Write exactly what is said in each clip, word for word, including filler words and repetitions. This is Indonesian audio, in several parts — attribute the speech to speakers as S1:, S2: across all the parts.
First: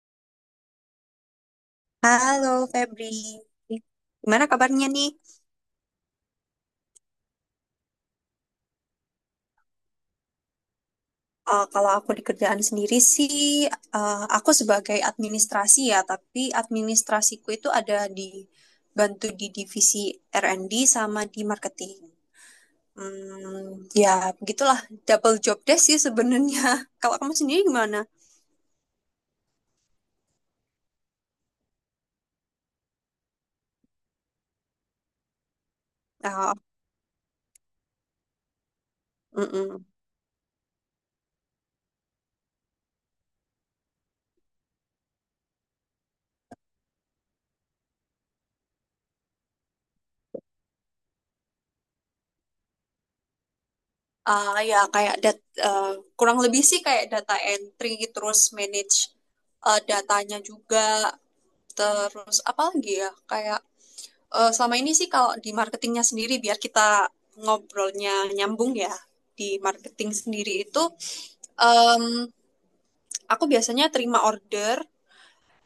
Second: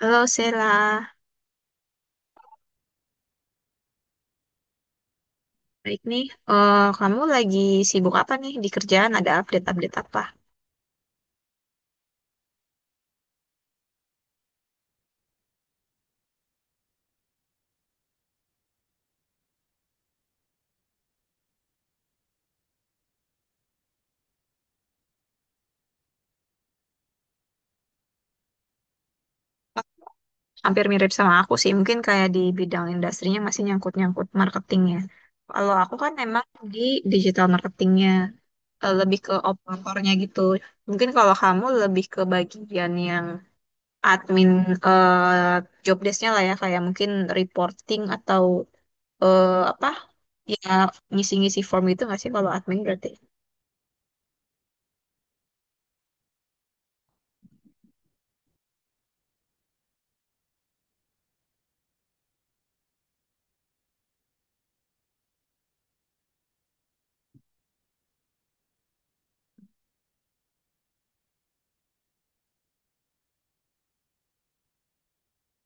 S1: Halo, Sela.
S2: Halo Febri, gimana kabarnya nih?
S1: Baik nih. Eh, kamu lagi sibuk apa nih di kerjaan? Ada update-update apa?
S2: Eh, kalau aku di kerjaan sendiri sih, eh, aku sebagai administrasi ya, tapi administrasiku itu ada di bantu di divisi R and D sama di marketing. Hmm, ya begitulah double job desk sih sebenarnya. Kalau kamu sendiri gimana?
S1: Hampir mirip sama aku sih. Mungkin kayak di bidang industrinya masih nyangkut-nyangkut marketingnya. Kalau aku kan emang di digital marketingnya, eh, lebih ke
S2: Oh.
S1: operatornya gitu. Mungkin kalau kamu lebih ke bagian yang admin, eh job desk-nya lah ya, kayak mungkin reporting atau, eh, apa ya, ngisi-ngisi form itu nggak sih kalau admin berarti?
S2: Ah, ya kayak dat eh, Kurang lebih sih kayak data entry terus manage eh, datanya juga, terus apa lagi ya, kayak eh, selama ini sih kalau di marketingnya sendiri biar kita ngobrolnya nyambung ya, di marketing sendiri itu em, aku biasanya terima order.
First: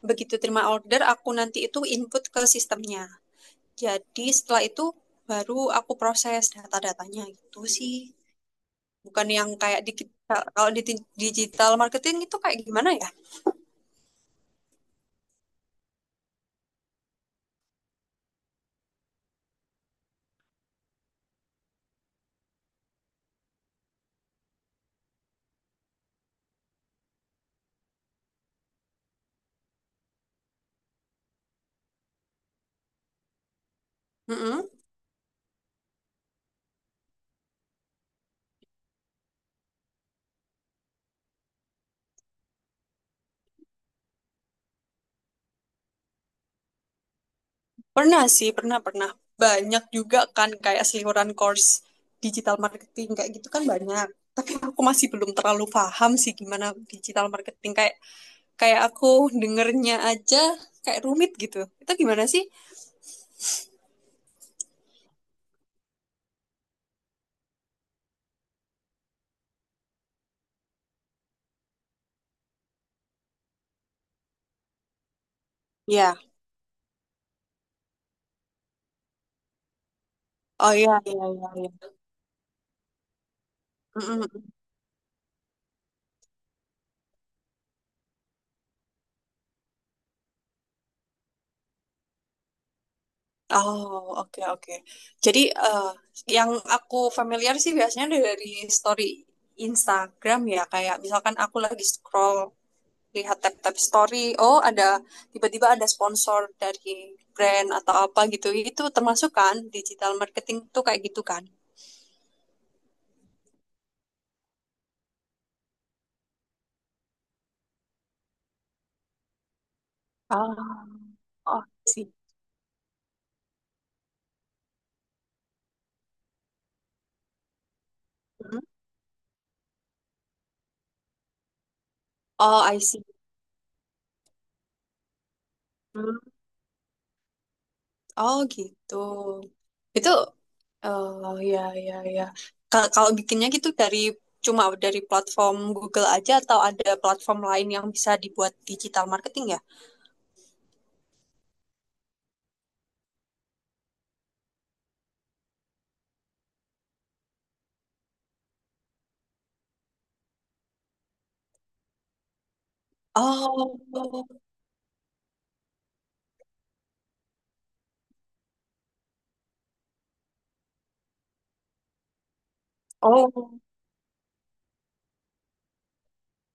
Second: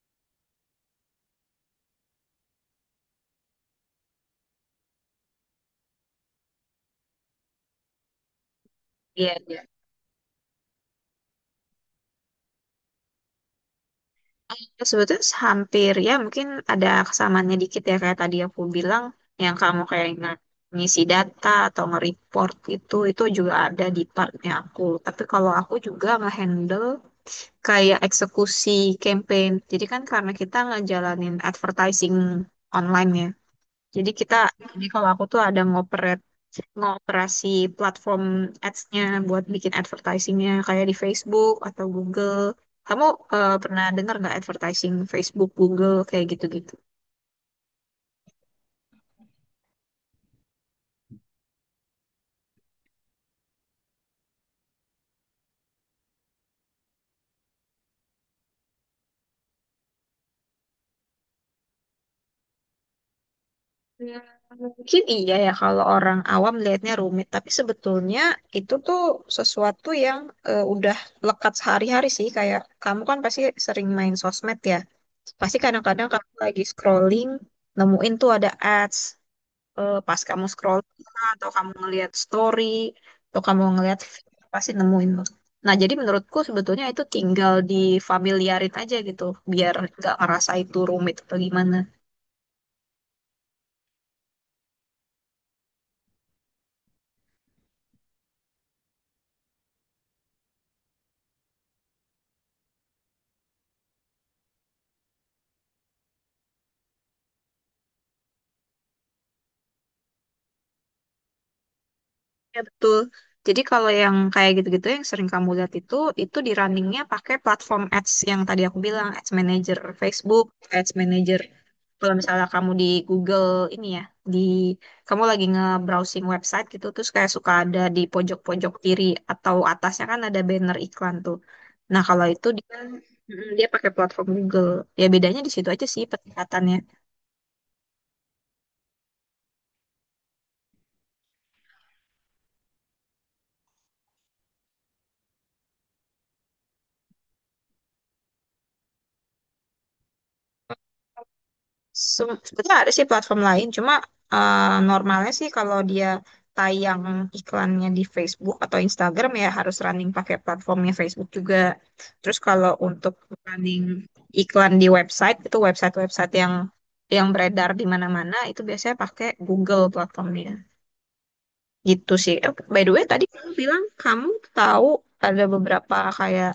S2: Begitu terima order aku nanti itu input ke sistemnya, jadi setelah itu baru aku proses data-datanya gitu sih, bukan yang
S1: Iya.
S2: kayak digital. Kalau di ti- digital marketing itu kayak gimana ya?
S1: Eh, Sebetulnya hampir ya, mungkin ada kesamaannya dikit ya, kayak tadi aku bilang, yang kamu kayak nge- ngisi data atau nge-report itu itu juga ada di partnya aku. Tapi kalau aku juga nge-handle kayak eksekusi campaign. Jadi kan karena kita ngejalanin advertising online ya. Jadi kita
S2: Mm-mm.
S1: jadi kalau aku tuh ada ngoper ngoperasi platform ads-nya buat bikin advertising-nya kayak di Facebook atau Google. Kamu eh, pernah dengar nggak advertising Facebook, Google kayak gitu-gitu?
S2: Pernah sih, pernah pernah. Banyak juga kan kayak seliweran course digital marketing kayak gitu kan banyak. Tapi aku masih belum terlalu paham sih gimana digital marketing kayak kayak aku dengernya aja kayak rumit gitu. Itu gimana sih?
S1: Ya, Mungkin iya ya kalau orang awam lihatnya rumit, tapi sebetulnya itu tuh sesuatu yang, eh, udah lekat sehari-hari sih. Kayak kamu kan pasti sering main sosmed ya. Pasti kadang-kadang
S2: Ya.
S1: kamu lagi scrolling, nemuin tuh ada ads. eh, pas kamu
S2: Oh
S1: scroll,
S2: iya iya
S1: atau
S2: iya iya.
S1: kamu ngelihat story, atau kamu ngelihat feed,
S2: Mm-mm.
S1: pasti nemuin loh. Nah, jadi menurutku sebetulnya itu tinggal difamiliarin aja gitu, biar nggak ngerasa itu rumit atau gimana.
S2: Oh, oke, oke. Jadi, eh, yang aku familiar sih biasanya dari story Instagram ya, kayak misalkan aku lagi scroll, lihat tab-tab story, oh ada, tiba-tiba ada sponsor dari brand atau apa gitu, itu termasuk kan, digital marketing tuh kayak gitu kan?
S1: Ya, betul. Jadi kalau yang kayak gitu-gitu yang sering kamu lihat itu, itu di runningnya pakai platform ads yang tadi aku bilang, Ads Manager Facebook,
S2: Ah,
S1: Ads Manager.
S2: oh, I
S1: Kalau
S2: see.
S1: misalnya kamu di Google ini ya, di kamu lagi nge-browsing website gitu, terus kayak suka ada di
S2: Hmm.
S1: pojok-pojok kiri atau atasnya kan ada banner iklan tuh. Nah, kalau itu
S2: Oh,
S1: dia
S2: I see.
S1: mm, dia pakai platform Google. Ya, bedanya di situ aja sih peningkatannya.
S2: Oh gitu. Itu oh ya ya ya. Ka- Kalau bikinnya gitu dari cuma dari platform Google aja atau ada platform lain yang bisa dibuat digital marketing ya?
S1: Sem- Sebetulnya ada sih platform lain, cuma eh, normalnya sih kalau dia tayang iklannya di Facebook atau Instagram ya harus running pakai platformnya Facebook juga. Terus kalau untuk
S2: Oh,
S1: running iklan di website, itu website-website yang yang beredar di mana-mana itu biasanya pakai Google platformnya. Gitu sih. Eh, By the way, tadi kamu
S2: oh
S1: bilang kamu tahu ada beberapa kayak,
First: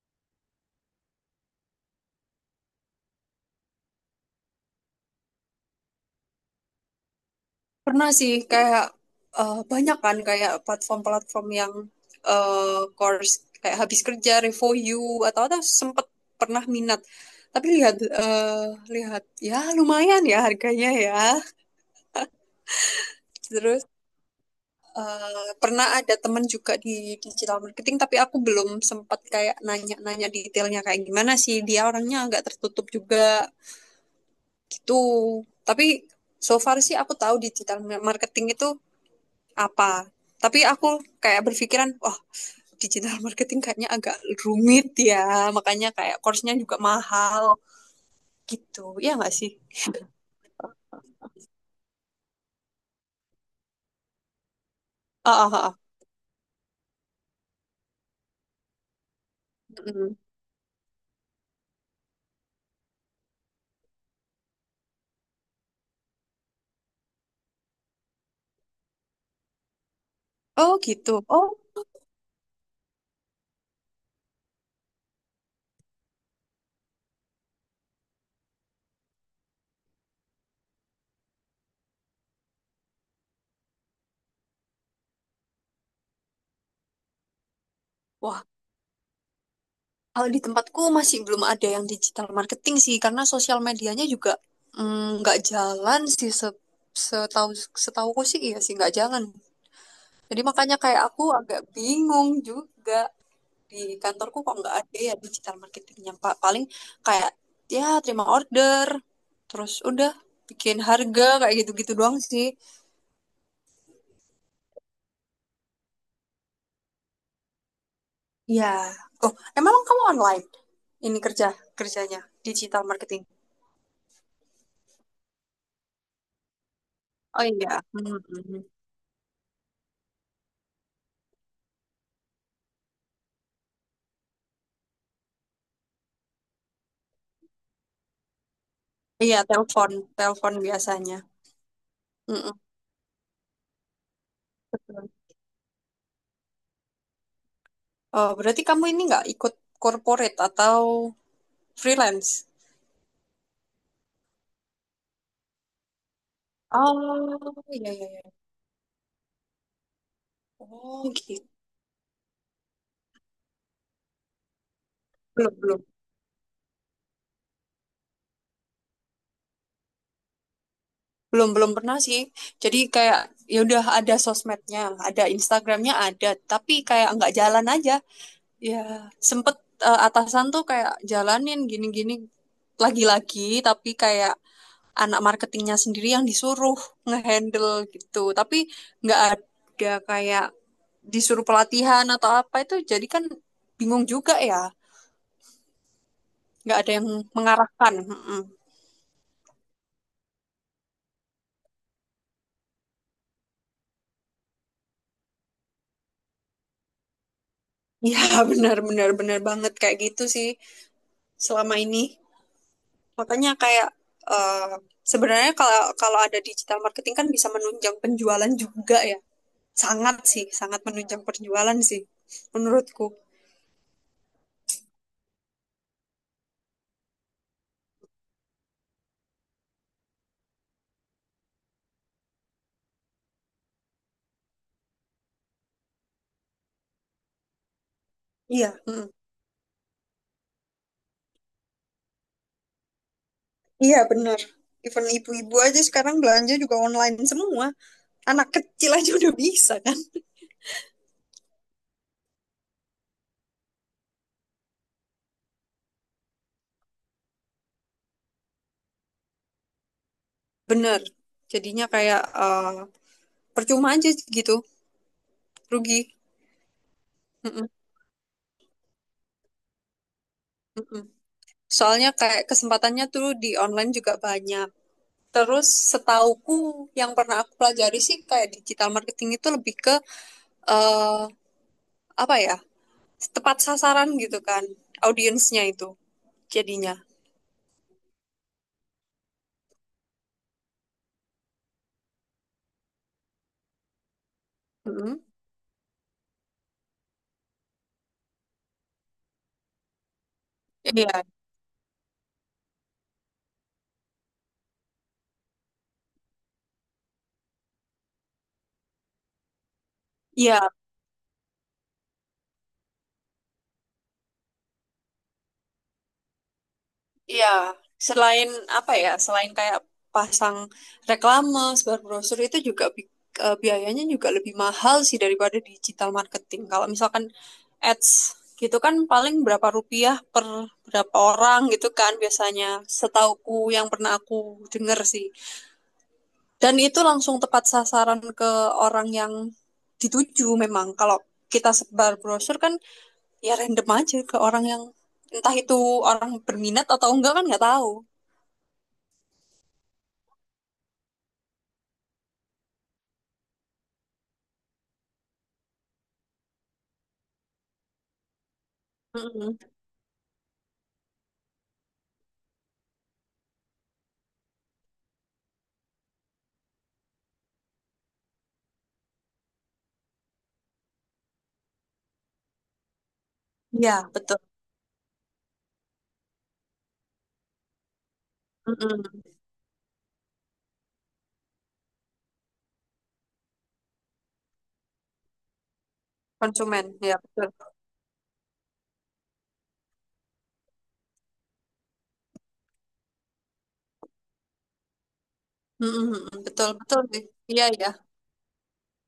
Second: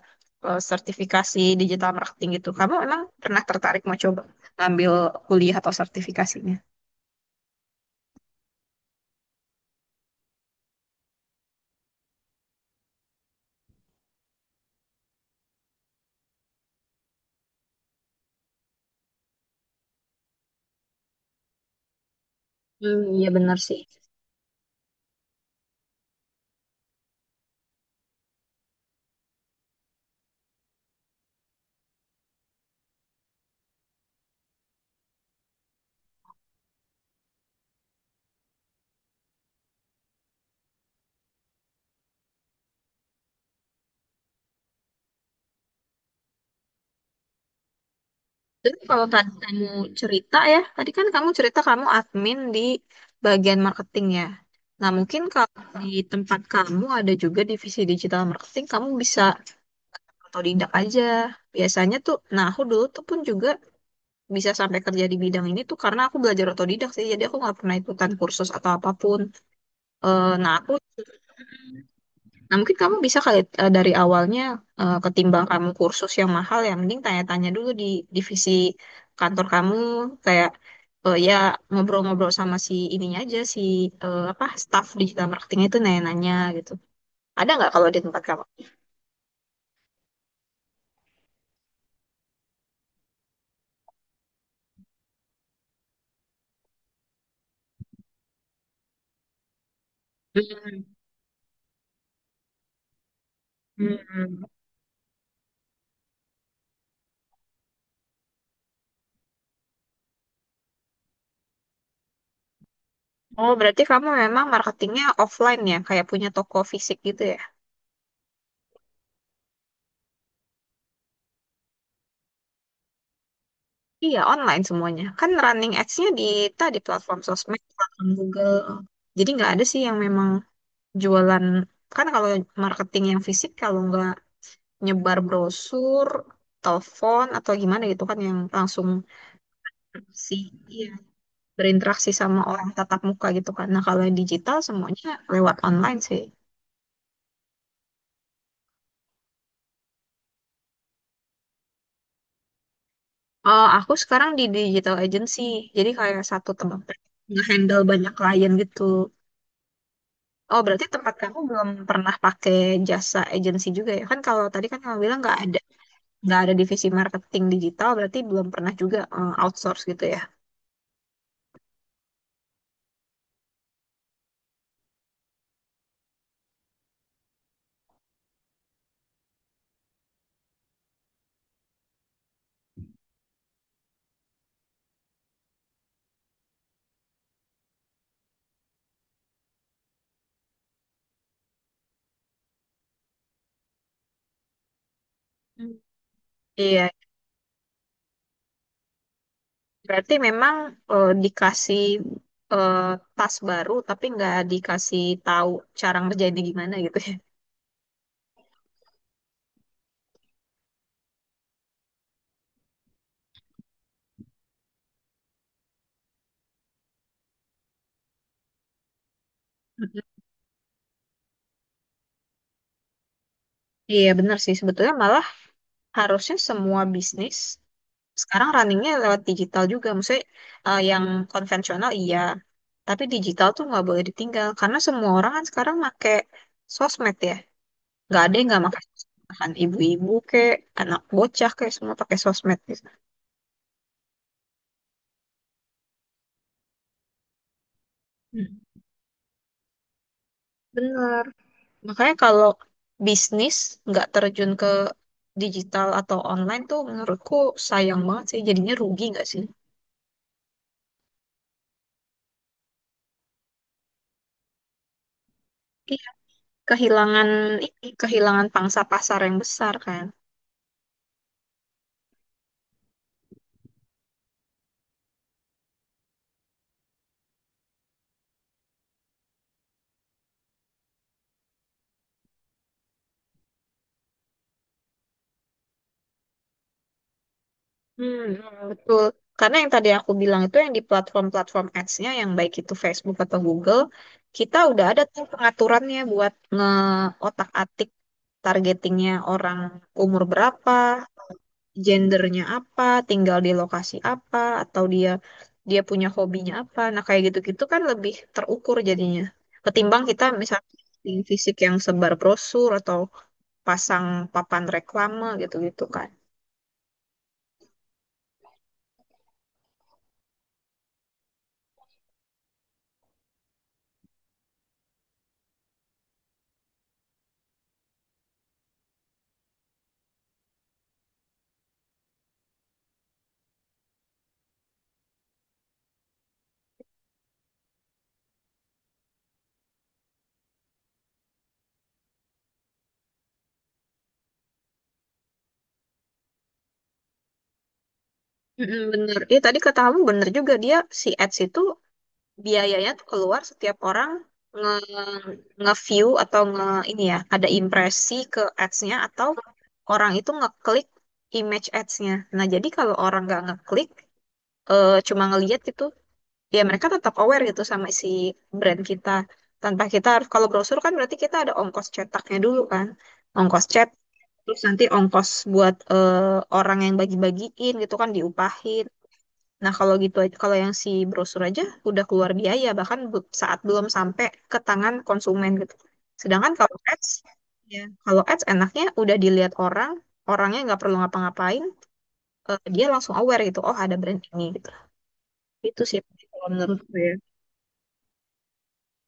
S1: eh, sertifikasi digital marketing gitu. Kamu emang pernah tertarik mau coba ngambil kuliah atau sertifikasinya?
S2: pernah sih, kayak eh, banyak kan kayak platform-platform yang eh, course kayak habis kerja review you atau atau sempet pernah minat. Tapi lihat eh, lihat ya lumayan ya harganya ya.
S1: Hmm, iya benar sih.
S2: Terus eh, pernah ada teman juga di digital marketing, tapi aku belum sempat kayak nanya-nanya detailnya kayak gimana sih. Dia orangnya agak tertutup juga gitu. Tapi so far sih aku tahu digital marketing itu apa. Tapi aku kayak berpikiran, wah digital marketing kayaknya agak rumit ya, makanya kayak course-nya juga mahal
S1: Terus
S2: gitu.
S1: kalau
S2: Ya
S1: tadi
S2: nggak sih?
S1: kamu cerita ya, tadi kan kamu cerita kamu admin di bagian marketing ya. Nah, mungkin
S2: Ah, ah,
S1: kalau
S2: ah, ah.
S1: di tempat kamu ada juga divisi digital marketing, kamu bisa,
S2: Mm-mm.
S1: atau otodidak aja. Biasanya tuh, nah, aku dulu tuh pun juga bisa sampai kerja di bidang ini tuh karena aku belajar otodidak sih. Jadi aku nggak pernah ikutan kursus atau apapun. Eh, nah aku,
S2: Oh gitu. Oh,
S1: nah mungkin kamu bisa kali, eh, dari awalnya, eh, ketimbang kamu kursus yang mahal, ya mending tanya-tanya dulu di divisi kantor kamu kayak, eh, ya ngobrol-ngobrol sama si ininya aja, si eh, apa, staff digital marketing itu, nanya-nanya gitu. Ada nggak kalau di tempat kamu?
S2: wah. Kalau di tempatku masih belum ada yang digital marketing sih, karena sosial medianya juga mm, nggak jalan sih, se- setahu setahuku sih iya sih nggak jalan. Jadi makanya
S1: Hmm.
S2: kayak aku agak bingung juga di kantorku,
S1: Hmm.
S2: kok nggak ada ya digital marketingnya Pak. Paling kayak ya terima order, terus udah bikin harga kayak gitu-gitu doang sih.
S1: Oh, berarti kamu memang marketingnya offline ya, kayak punya toko fisik gitu ya?
S2: Ya, oh emang kamu online ini kerja kerjanya digital marketing?
S1: Iya, online semuanya. Kan running ads-nya di tadi platform
S2: Oh
S1: sosmed,
S2: iya. Hmm.
S1: platform
S2: hmm,
S1: Google.
S2: hmm.
S1: Jadi nggak ada sih yang memang jualan. Kan kalau marketing yang fisik, kalau nggak nyebar brosur, telepon, atau gimana gitu kan yang langsung,
S2: Iya, telepon,
S1: si,
S2: telepon
S1: iya,
S2: biasanya.
S1: berinteraksi sama
S2: Mm-mm,
S1: orang tatap muka gitu kan. Nah, kalau yang digital semuanya
S2: betul.
S1: lewat online sih.
S2: Oh, berarti kamu ini nggak ikut corporate atau freelance?
S1: Eh, aku sekarang di digital agency, jadi kayak satu tempat
S2: Oh,
S1: nge-handle
S2: iya iya
S1: banyak
S2: iya.
S1: klien gitu. Oh, berarti
S2: Oh,
S1: tempat kamu
S2: gitu.
S1: belum pernah pakai jasa agensi juga ya? Kan kalau tadi kan kamu bilang nggak
S2: Belum
S1: ada
S2: belum
S1: nggak ada divisi marketing digital, berarti belum pernah juga, eh, outsource gitu ya?
S2: belum belum pernah sih. Jadi kayak ya udah ada sosmednya, ada Instagramnya ada, tapi kayak nggak jalan aja. Ya sempet eh, atasan tuh kayak jalanin gini-gini lagi-lagi, tapi kayak anak marketingnya sendiri yang disuruh ngehandle gitu. Tapi nggak ada kayak disuruh pelatihan atau apa, itu jadi kan bingung juga ya,
S1: Hmm.
S2: nggak
S1: Iya,
S2: ada yang mengarahkan. Mm-mm.
S1: berarti memang, eh, dikasih, eh, tas baru, tapi nggak dikasih tahu cara ngerjainnya gimana gitu ya?
S2: Ya benar benar benar banget kayak gitu sih selama ini, makanya kayak eh, sebenarnya kalau kalau ada digital marketing kan bisa menunjang penjualan juga ya,
S1: Mhm.
S2: sangat sih sangat menunjang penjualan sih menurutku.
S1: Iya, benar sih. Sebetulnya malah harusnya semua bisnis sekarang runningnya lewat digital juga, maksudnya, eh, yang konvensional iya, tapi digital tuh nggak boleh ditinggal karena semua orang kan sekarang make sosmed ya, nggak ada yang nggak
S2: Iya
S1: pakai
S2: mm.
S1: sosmed, bahkan ibu-ibu kek, anak bocah kek, semua pakai sosmed gitu.
S2: Iya benar, even ibu-ibu aja sekarang belanja juga online semua, anak
S1: Hmm.
S2: kecil aja udah bisa kan.
S1: Bener. Makanya kalau bisnis nggak terjun ke digital atau online tuh menurutku sayang banget sih. Jadinya rugi nggak sih?
S2: Benar, jadinya kayak eh, Percuma aja gitu,
S1: Iya.
S2: rugi.
S1: Kehilangan
S2: Mm-mm,
S1: ini, kehilangan pangsa pasar yang besar kan.
S2: mm. Soalnya kayak kesempatannya tuh di online juga banyak. Terus setauku yang pernah aku pelajari sih kayak digital marketing itu lebih ke eh apa ya? Tepat sasaran gitu kan audiensnya itu jadinya.
S1: Hmm, hmm, betul. Karena yang tadi aku bilang itu, yang di platform-platform ads-nya yang baik itu Facebook atau Google, kita udah ada
S2: Mm-mm.
S1: tuh pengaturannya buat ngeotak-atik targetingnya orang umur berapa,
S2: Iya,
S1: gendernya apa, tinggal di lokasi apa, atau dia dia punya hobinya apa. Nah, kayak gitu-gitu kan lebih terukur jadinya. Ketimbang kita
S2: iya.
S1: misalnya posting fisik yang sebar brosur atau pasang papan reklame gitu-gitu kan.
S2: Iya, selain apa ya, selain kayak pasang reklame, sebar brosur itu juga bi- eh, biayanya juga lebih mahal sih daripada digital marketing. Kalau misalkan ads gitu kan paling berapa rupiah per berapa orang gitu kan biasanya, setauku yang pernah aku denger sih. Dan itu langsung tepat sasaran ke orang yang dituju memang. Kalau kita sebar brosur kan ya random aja ke orang yang entah itu orang berminat atau enggak kan nggak tahu.
S1: Mm-mm, bener. Iya, tadi kata kamu bener juga, dia si ads itu biayanya tuh keluar setiap orang nge nge-view, atau nge ini ya, ada impresi ke ads-nya, atau
S2: Mhm.
S1: orang itu ngeklik image ads-nya. Nah, jadi kalau orang nggak ngeklik, eh, cuma ngeliat gitu, ya mereka tetap aware gitu sama si brand kita. Tanpa kita harus, kalau brosur kan berarti kita ada ongkos cetaknya dulu kan, ongkos cetak,
S2: Ya betul.
S1: terus nanti ongkos buat, eh, orang yang bagi-bagiin gitu kan diupahin.
S2: Mhm.
S1: Nah, kalau gitu aja- kalau yang si brosur aja udah keluar biaya bahkan bu- saat belum sampai ke tangan konsumen gitu. Sedangkan kalau
S2: Konsumen,
S1: ads,
S2: ya betul.
S1: ya kalau ads enaknya udah dilihat orang, orangnya nggak perlu ngapa-ngapain, eh, dia langsung aware gitu, oh ada brand ini gitu. Itu sih
S2: Mhm, mhm.
S1: kalau
S2: Betul,
S1: menurut
S2: betul
S1: saya.
S2: sih. Iya, ya.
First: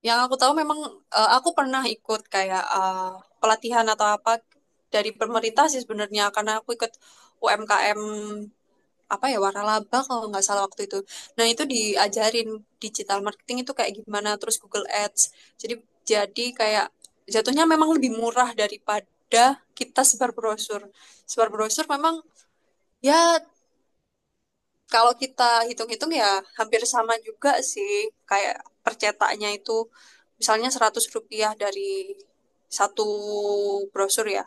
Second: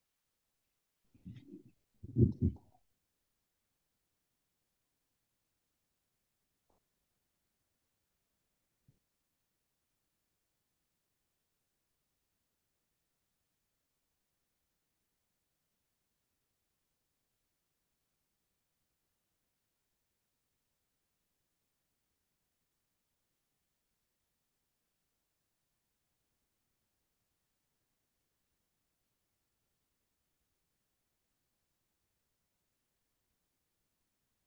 S2: Yang aku tahu memang eh, aku pernah ikut kayak eh, pelatihan atau apa dari pemerintah sih sebenarnya, karena aku ikut U M K M, apa ya, waralaba kalau nggak salah waktu itu. Nah, itu diajarin digital marketing itu kayak gimana, terus Google Ads. Jadi jadi kayak jatuhnya memang lebih murah daripada kita sebar brosur. Sebar brosur memang ya, kalau kita hitung-hitung ya hampir sama juga sih, kayak percetaknya itu misalnya seratus rupiah dari satu brosur ya.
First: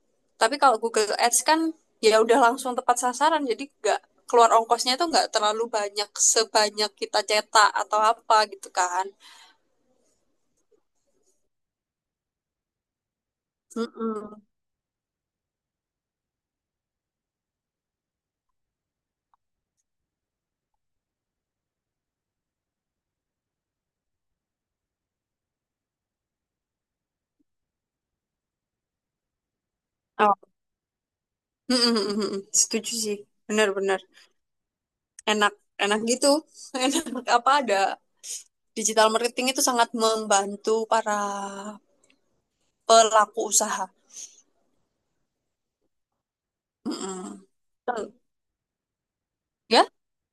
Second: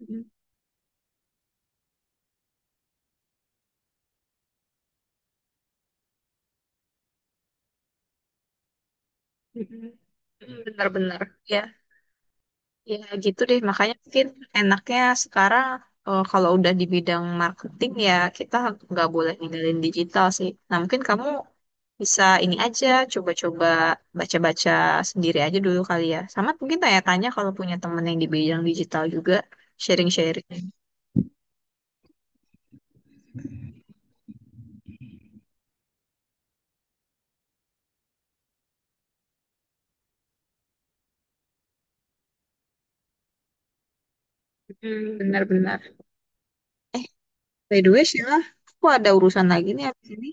S1: Mm,
S2: Tapi kalau Google Ads kan ya udah langsung tepat sasaran, jadi nggak keluar ongkosnya itu nggak terlalu banyak sebanyak kita cetak atau apa gitu kan.
S1: mm, mm, benar-benar. Ya, ya gitu deh. Makanya mungkin
S2: Mm-mm.
S1: enaknya sekarang, eh, kalau udah di bidang marketing ya kita nggak boleh ninggalin digital sih. Nah, mungkin kamu Bisa ini aja, coba-coba baca-baca sendiri aja dulu kali ya. Sama mungkin tanya-tanya kalau punya temen yang di bidang digital juga,
S2: Oh,
S1: sharing-sharing.
S2: mm mm. Setuju sih, benar-benar enak, enak gitu. Enak apa ada digital marketing itu sangat membantu para pelaku usaha.
S1: Hmm, benar-benar.
S2: Mm-mm.
S1: By the way, Sheila, aku ada urusan lagi nih
S2: Ya?
S1: abis ini.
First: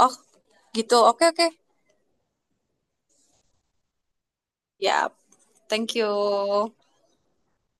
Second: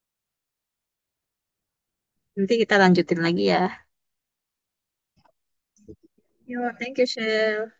S2: Oh, gitu. Oke, oke.
S1: Nanti kita lanjutin lagi ya.
S2: Ya, thank
S1: Yo,
S2: you.
S1: thank you, Sheila.